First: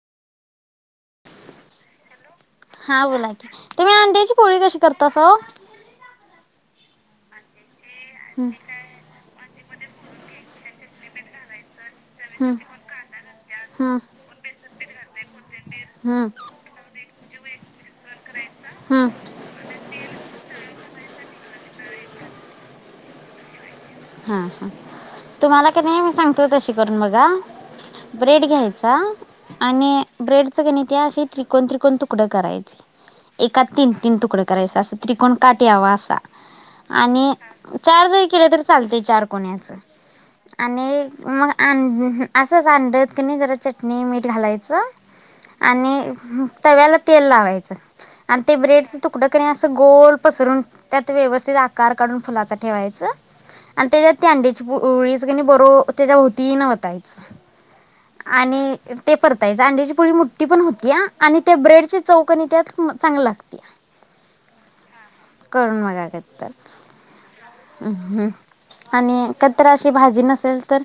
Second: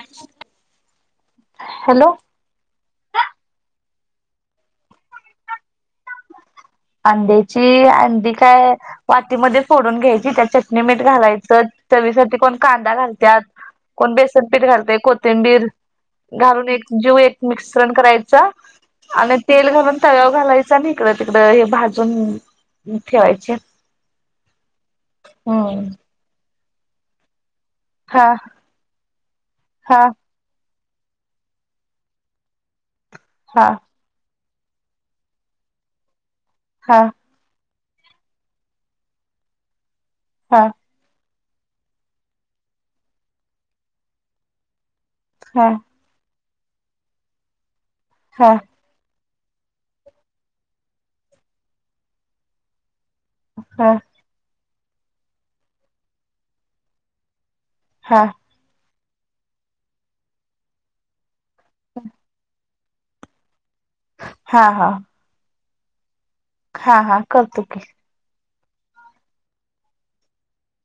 [inaudible] Hello. हा बोला की, तुम्ही अंड्याची पोळी कशी करता साओ? अंड्याची‌. ते अंडी काय वाटीमध्ये फोडून घ्यायची त्या चटणी मीठ घालायचं. चवीसाठी हम्म कोण कांदा घालत्यात, हम्म कोण बेसनपीठ घालते, कोथिंबीर हम्म घालून एक जीव एक [unintelligible] [unintelligible] करायचा हम्म आणि तेल घालून तव्या घालायच आणि ईकड त हे भाजून ठेवायचे. हां हां. तुम्हाला क हम्म नाई मी सांगतो तशी करून बघा. हा ब्रेड घ्यायचा आणि हा ब्रेडच क नाई ते असे त्रिकोण त्रिकोण तुकडं करायची एकात हा तीन तीन तुकडं करायचं असं त्रिकोण काट यावा असा. हा आणि चार जरी केले तर चालतेय चार कोण्याचं. हा आणि मग अं असंच, अंड्यात कनी जरा चटणी, मीठ घालायचं. हा आणि तव्याला तेल लावायचं. आणि हा ते ब्रेड च तुक पुढं कणी असं गोल पसरून, त्यात व्यवस्थित आकार काढून फुलाचा ठेवायचं. आणि हा त्याच्यात ती आंडी ते ओळीच कनी, बरोबर त्याच्या भोवती न ओतायच. हा आणि [unintelligible] ते परतायच, आहे आड्याची ची पोळी मोठी पण होतीया आणि ते ब्रेड ची चौकनी त्यात म चांगलं लागतया. हा हा. करून बघा कस. हा हा करतो की, आणि कधितरी अशी भाजी नसेल, तर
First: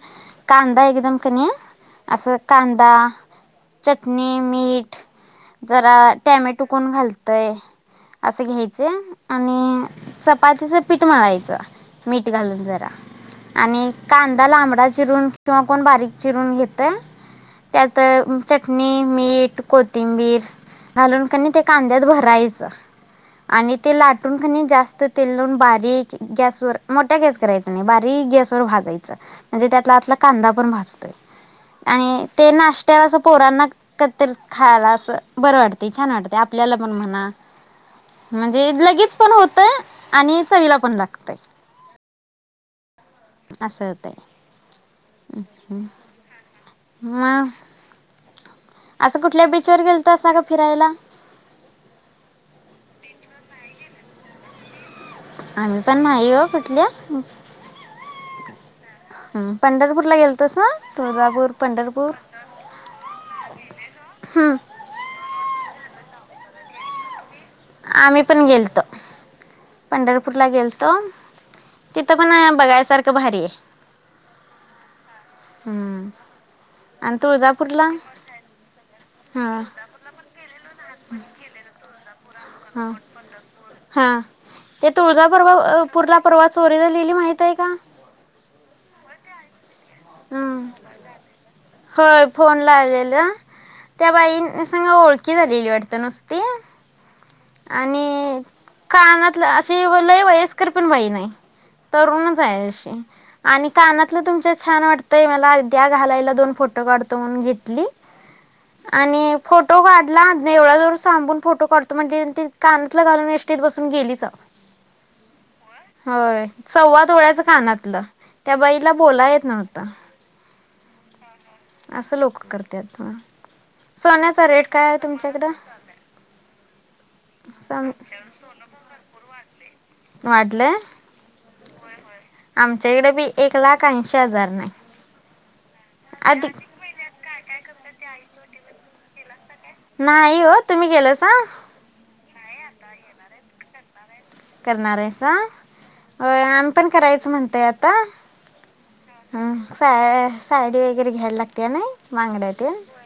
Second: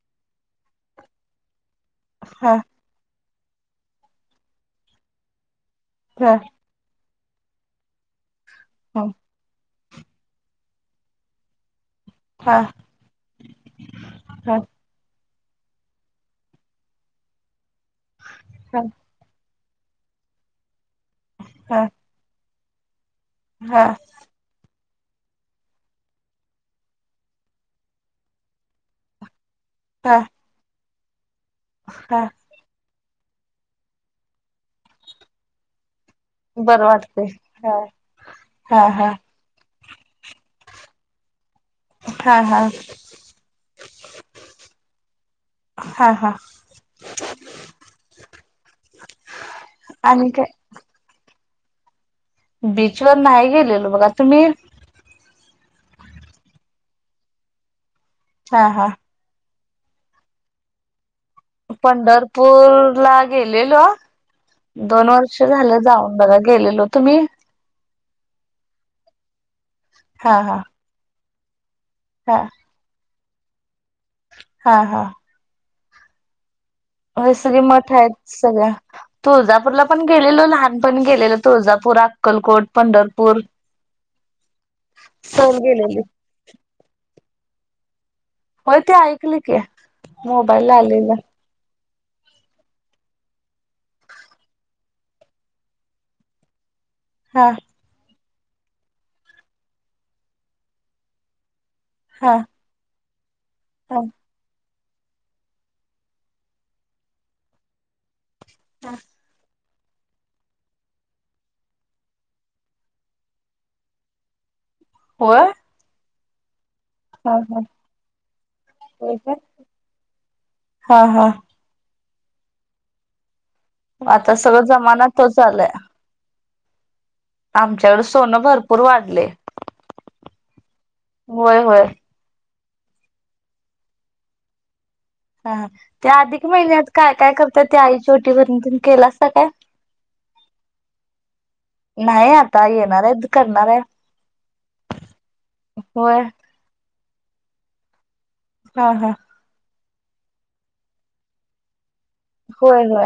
कांदा एकदम कणी आसं हा कांदा चटनी, मीट जरा हा टॅमेटो कोन घाल तय. असे घ्यायचे हा आणि चपातीचं पीठ मळायचं. मीठ हा घालून जरा आणि कांदा हा लांबडा चिरून किंवा कोण बारीक चिरून घेतय त्यात चटणी मीठ कोतीिंबीर घालून कनी ते हा कांद्यात भरायचं आणि ते लाटून खनी जास्त तेून बारीक गॅस वर मोठ्या गॅस करायचा नाही बारीक गॅसवरर भाजायचं म्हणजे त्यातलातला हा कांदा पण भाजतो हा आणि ते नाश त्याला असं पोरांना कतर खायला असं बरं वाटते छान वाटते आपल्याला बरं पण वाटते म्हणा हा म्हणजे हा हा लगेच पण होतय आणि चवीला पण दाखत नाही हा हा अस होतय हा हा मग असं कुठल्या बीचवर गेल तर आणि असा ग फिरायला बीचवर नाही गेलेलो बघा तुम्ही आम्ही पण नाही ग कुठल्या हा हा पंढरपूर ला गेलतोस ना तुळजापूर पंढरपूर ला गेलेलो हम्म दोन वर्ष झालं जाऊ बघ गेलेलो तुम्ही आम्ही पण गेलतो हा पंढरपूरला हा गेलतो तिथं हा पण बघायसारख एकभारी आहे हा हा हम्म आणि सगळी तुळजापूरला मठ आहेत सगळ्या हां तुळजापूरला पण गेलेलो लहान पण गेलेल तुळजापूरात ह हा ते तुळजपवा सहल गेलेली पुरला परवा चोरीला लिहिली माहित आहे का हो ते ऐकली की मोबाईल आलल हो फोन ला आलेलं त्या बाई सांगा ओळखी झालेली वाटतं नुसती. हा आणि कानातलं असशी लय वयस्कर पण बाई नाही हा तरुणच आहे अशी आणि हा कानातलं तुमच्या छान वाटतय मला अद्या घालायला दोन फोटो काढतो म्हणून घेतली आणि फूट फोटो काढला देवळाजवळ थांबून, फोटो काढतो म्हणली आणि कानतल घालून एसटीत बसून गेलीच. व्हय. व्हय. सव्वाद ओळ्याचं कानातलं त्या बाईला होय काय बोलायेत ता. हा हा. असं लोक करत्यात ह आता सगळं जमाना तोच आलाय. सम आमच्याकडे सोनं भरपूर वाढलंय. वाढलंय. होय होय. आमच्या इकडे बी एक लाख ऐशी हजार न हाय. हा त्या अधिक महिन्यात काय काय करतात ते आईची ओटी भरनी तिनं केलासा काय? नाही हो. तुम्ही केलासा? नाही आता येणार आहेत. करणार आहे. करणार हायसा, होय आम्ही पण करायचं म्हणतय आता हा हा. हं सा साडी वगैरे घ्यायला लागत्या नाई. होय होय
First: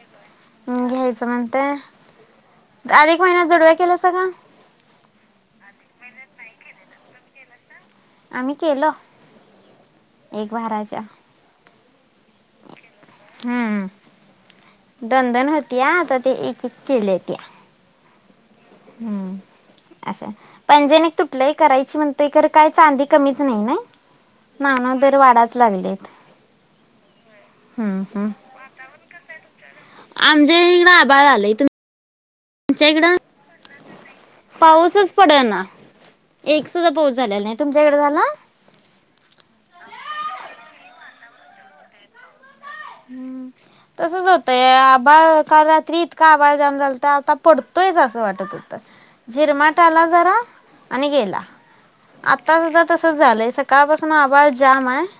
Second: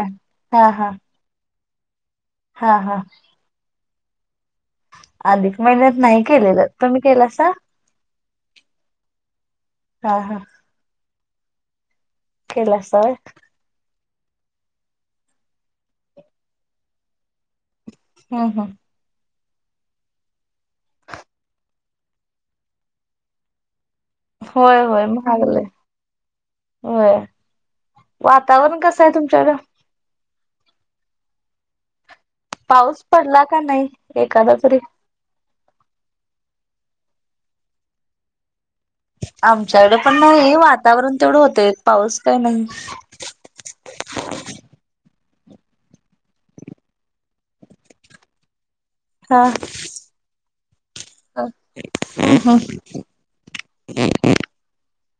हा हा घ्यायचं म्हण ते. हा हा काल एक महिना जुडव्या केलासा का? अधिक महिन्यात नाही केलेलं. तुम्ही केलासा? आम्ही केलं. हा हा एक भराच्या. केलासा व्हय. हम्म दोन दोन होत्या आता ते एक एक केल्यात्या. हम् हम. हम्म असं पैंजण एक तुटलंय करायची म्हणत काय चांदी कमीच नाही. होय नाव नाव होय दर वाढाच महागले. लागलेत होय हम्म हम्म वातावरण कसं आहे तुमच्याकड? आमच्या इकडे आभाळ आलय तु पाऊस पडला का नाही? एखादा तरी पाऊसच पडना. एक सुद्धा पाऊस झालेला नाही तुमच्याकडे झाला. आमच्याकडे पण नाही वातावरण तेवढं होत पाऊस काही नाही. हम् तसच होतय आबाळ काल रात्री इतका आबाळ जाम झाला तर आता पडतोयच असं वाटत होत. हा झिरमाट आला जरा आणि गेला हम्म आता सुद्धा तस झालंय सकाळ पासून आभज जाम आहे-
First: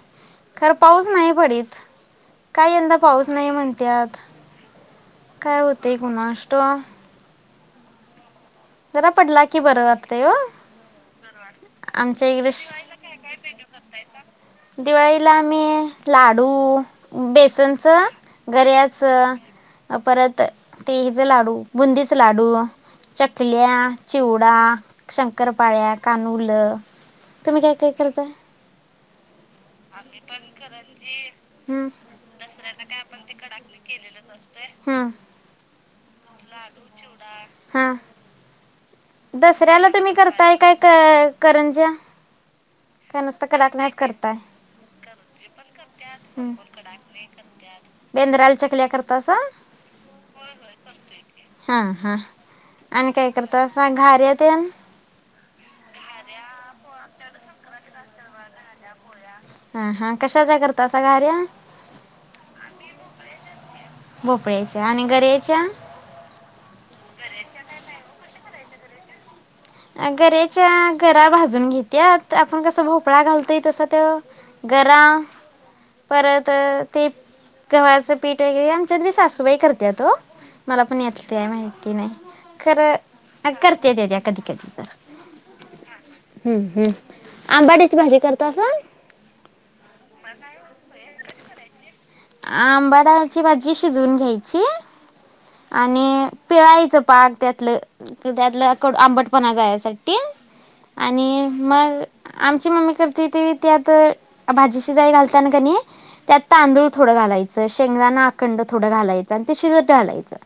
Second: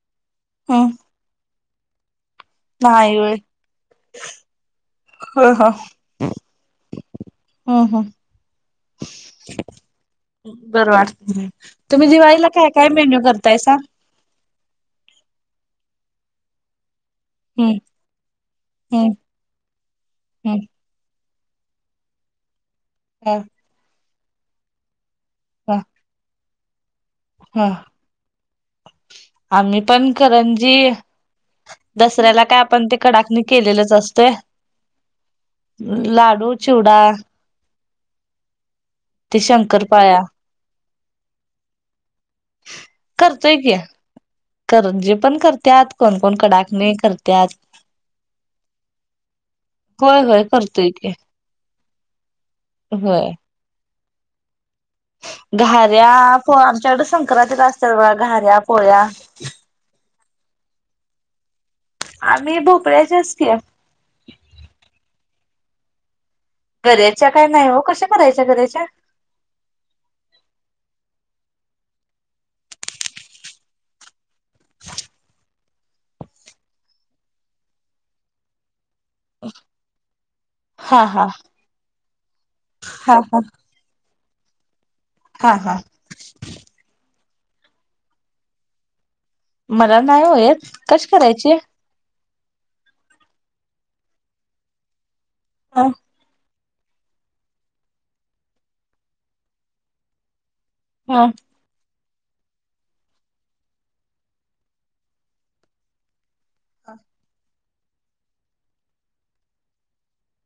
खर हम्म पाऊस नाही पडीत. काय यंदा पाऊस नाही म्हणतत ह काय ह होते कुणास ठाऊक. [inaudible] जरा पडला कि बरं वाते हम्म बरं वाटत तुम्ही आमच्या दिवाळीला इडे काय काय मेन्यू करतायसा दिवाळीला आम्ही लाडू हम्म बेसनच हम्म गऱ्याच परत हम्म ते लाडू, बुंदीचे लाडू [inaudible] ह चूडा शंकर ह पाळ्या कानूल तुम्ही ह काय काय करताय. आम्ही पण खरंजी दसऱ्याला काय आपण ते कडाकणी केलेलंच असतय. लाड. [inaudible] हा. दसऱ्याला तुम्ही शंकरपाळ्या करताय काय करंज्या काय नुसतं करतोय कि कडाकण्याच करताय कर जे पण करतत कोणकण कडाकणी करतत बेंद्राला चकल्या करतासा होय होय करतोय कि हा हा होय. बर्याद घऱ्या पोळ्या आमच्याकड संक्रांती ला असत बघ घऱ्या पोळ्या ह हा कशाच्या करत अस गार्या आम्ही भोकळ्याच्या असती भोपळ्याच्या आणि गर्याच्या करायच्या काय नाही हो कश करायच. कयच्या घरेच्या गरा भाजून घेतया आपण कस भोपळा घालतोय तसा त्या गराम. परत ते गव्हाचं पीठ वगैरे त्यातरी सासूबाई करते तो मला पण हा यातली हा काय माहिती नाही खरं हा हा करते य येत्या. ठीक सर हा हा हम्म हम्म. आंबाटची भाजी करत अस मला नाही होयेत कशी करायचे? आंबाडायची भाजी शिजवून घ्यायची. हा आणि. पिळायचं पाक त्यातलं त्यातलं आंबट पणा जासाठी हा आणि मग आमची मम्मी करते ते त्यात भाजीशी जाई घालतना कणी त्यात तांदूळथोडायच शेंगदाानना अखंड थोडं घालायचं आणि ते शिजत घालायचं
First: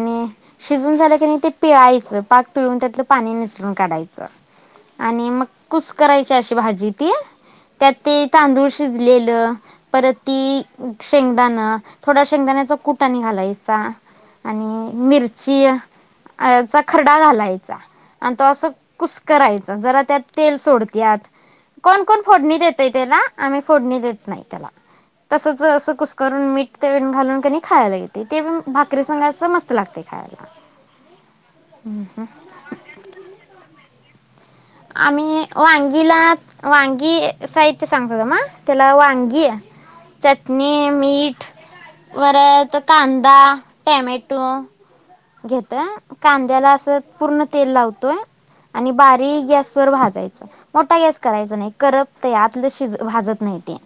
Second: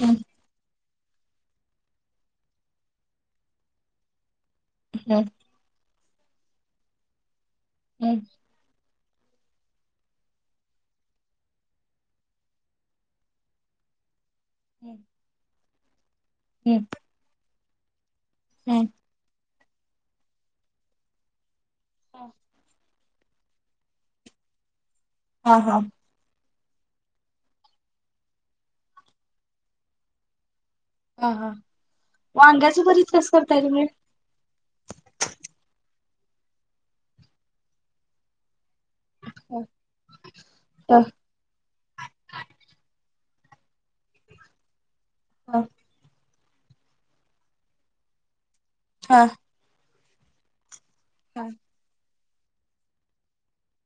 हम्म शिजून झाल्या की नाही ते पिळायचं पाक पिळून त्यातलं पाणी निसरून काढायचं हम्म आणि मग कुस करायची अशी भाजी ती त्यात हम्म ते तांदूळ शिज लं परत ती शेंगदाण थोड शेंगदाण्याचा कुटनी घालायचा. आणि हम्म मिरची अ चा खरडा झालाय. हा. आणि तो असं हम्म कुस करायच जरा त्यात तेल सोडतत कोण कोण फोडणी देतेत. त्याला आम्ही फोडणी देत नाही त्याला. हा तसच हा असं कुसकरून मीठ ते घालून कणी खायला येते ते भाकरी सांगायचं मस्त लागते खायला. हा हा व वाग्याचं भरीत. स करताय तुम्ही? आम्ही वांगीला वांगी साहित्य सांगतोत म त्याला वांगी हा आहे चटणी हा मीठ वरत कांदा दा टमॅटो घेतोय. कांद्याला असं पूर्ण तेल लावतोय. आणि हा बारीक गॅस वर भात जायच मोठा गॅस करायचा नाही करप तर यातलं शिज भाजत नाही ते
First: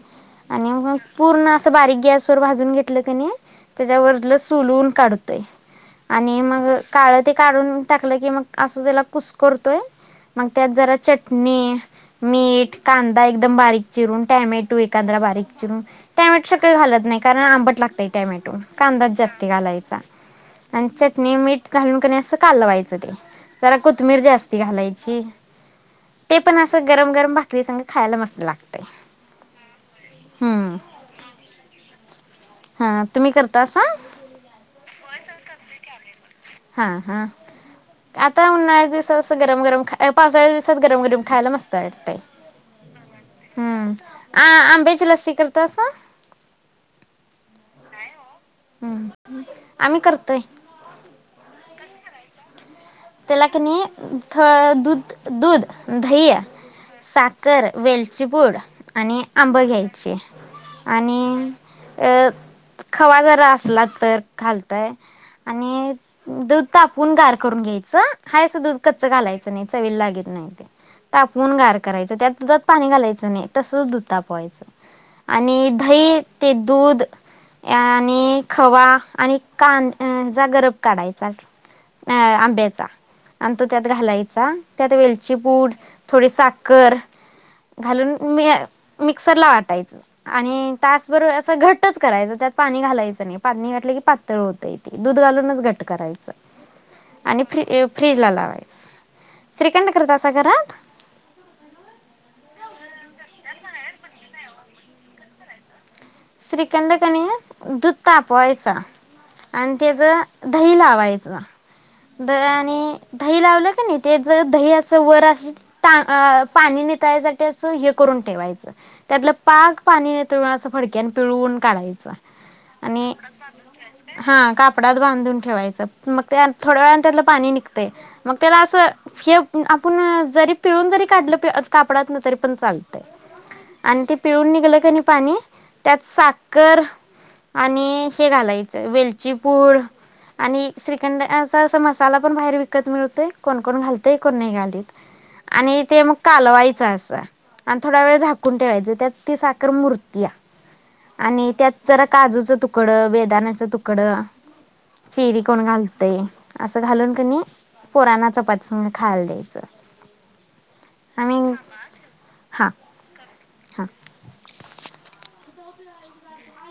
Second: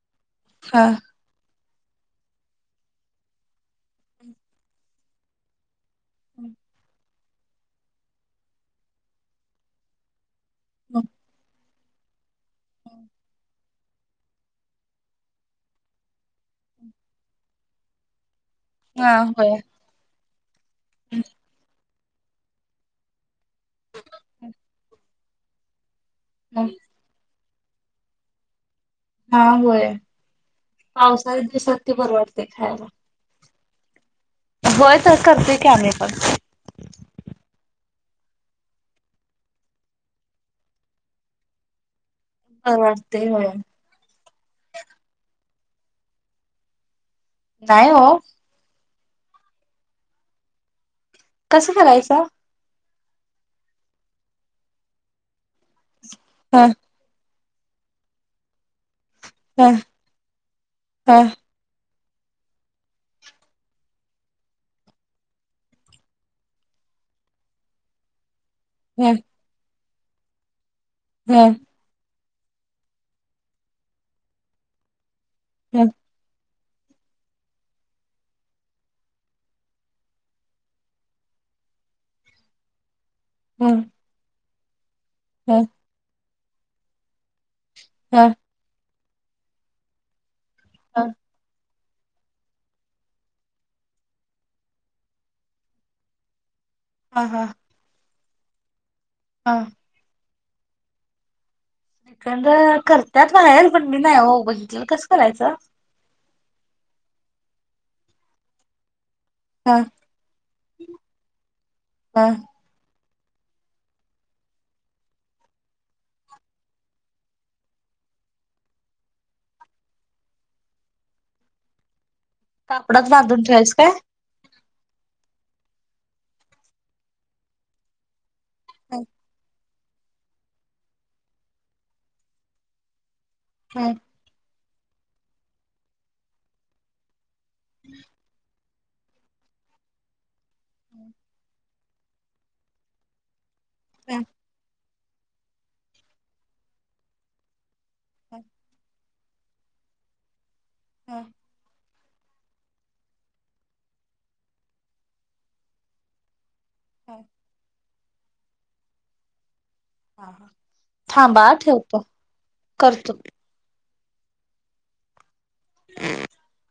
हा आणि पूर्ण अस बारीक गस व भाून घेत त्याच्यावर सून काढतय आणि मग काळ ते काढून टाकलं की मग असं त्याला कुस करतोय. मग त्यात जरा चटणी मीठ कांदा एकदम बारीक चिरून टॅमॅटो एकाद्रा बारीक चिरून टॅमॅटो शक्य घालत नाही कारण आंबट लागतय टॅमॅटो. कांदाच जास्ती होय घालायचा. पंचत निममीट घालून का नाही असं कालवायचं ते. जरा कोथबिर जास्ती घालायची. ते पण हा होय असं गरम गरम भा ते साग खायला मस्त लागते. हा होय पावसाच्या दिवसात ते परवडते खायला. तसाां? होय तर करते. कॅमरेपण हा हा आता उन्नाळ्या दिवसात असं गरम गरम पावसाळ्या दिवसात गरम गरम खायला मस्त वाटतेय. बरं वाटतंय होय. हम्म अ आंबेची लस्सी करत तसा? नाही हो. हम् आम्ही करतोय. कसं करायचं? त्याला कनी थोडं दूध दूध धैया ह साात तर वेलचीपूड, आणि आंबं ह घ्यायचे ह आणि खवा जरा असला तर घालतंय आणि दूध तापून गार करून घ्याय हं. हय असं दूध कच ह घायच नाही. चवीला लागत नाही ते ह तापवून गार करायचं त्यात दुधात पाणी घालायचं नाही. तसच दूध तापवायचं. आणि ह धही ते दूध आणि खवा आणि कान जा गरब काढायचा आंब्याचा चा आणि तो ह त्यात घालायचा. त्यात वेलची हं पूड थोडी साख कर घालून हा. मी मिक्सरला वाटायचं. आणि हा तासभर असं घट घटच करायचं, त्यात पाणी घालायचं नाही. पाणी घातलं की पातळ होत ते, दूध घालूनच घट करायचं. आणि हा-हा फ्री फ्रीजला लावायचं. श्रीकंठ करदास [unintelligible] एकंदर करतात म्हणा हे पण मी नाही हो बघितलेल. कसं करायचं? श्रीखंड कनी दूध तापवायचा. आणि हा त्याच दही लावायचं हा. दह्यानी दही लावलं का नाही, ते ज दही अस वर अस टा आ पाणी निथळायसाठी असं हे करून ठेवायचं. त्यातलं पाग पाणी निथळून असं फडक्यान पिळवून काढायचा कापडात आणि बांधून ठेवायचं काय? हा काप कापडत बांधून ठेवायचं मग त्या थोड्या वेळाने त्यातलं पाणी निघते. मग त्याला असं हं प [unintelligible] आपण जरी पिळून जरी काढलं ते असं कापडात ना तरी पण चालतय. आणि ते पिळून निघलं कनी पाणी त्यात साखर आणि हे घालाय वेलचीपूड आणि श्रीखंड यांचा असा मसाला पण बाहेर विकत मिळतोय. कोण कोण घालत आहे, हं. कोण नाही घालीत. आणि ते मग कालवायचं असं आणि थोड्या वेळ हा झाकून ठेवायच. त्यात ती साखर मूरतीया. हा आणि त्यात जरा काजूचं तुकडं, बेदाण्याच तुकडं, चिरी, कोण घालतय. असं घालून थांबा कनी पोरांना चपाती संग खायला द्यायचं. थांबा आम्ही ठेवतो, हा करतो हा [inaudible]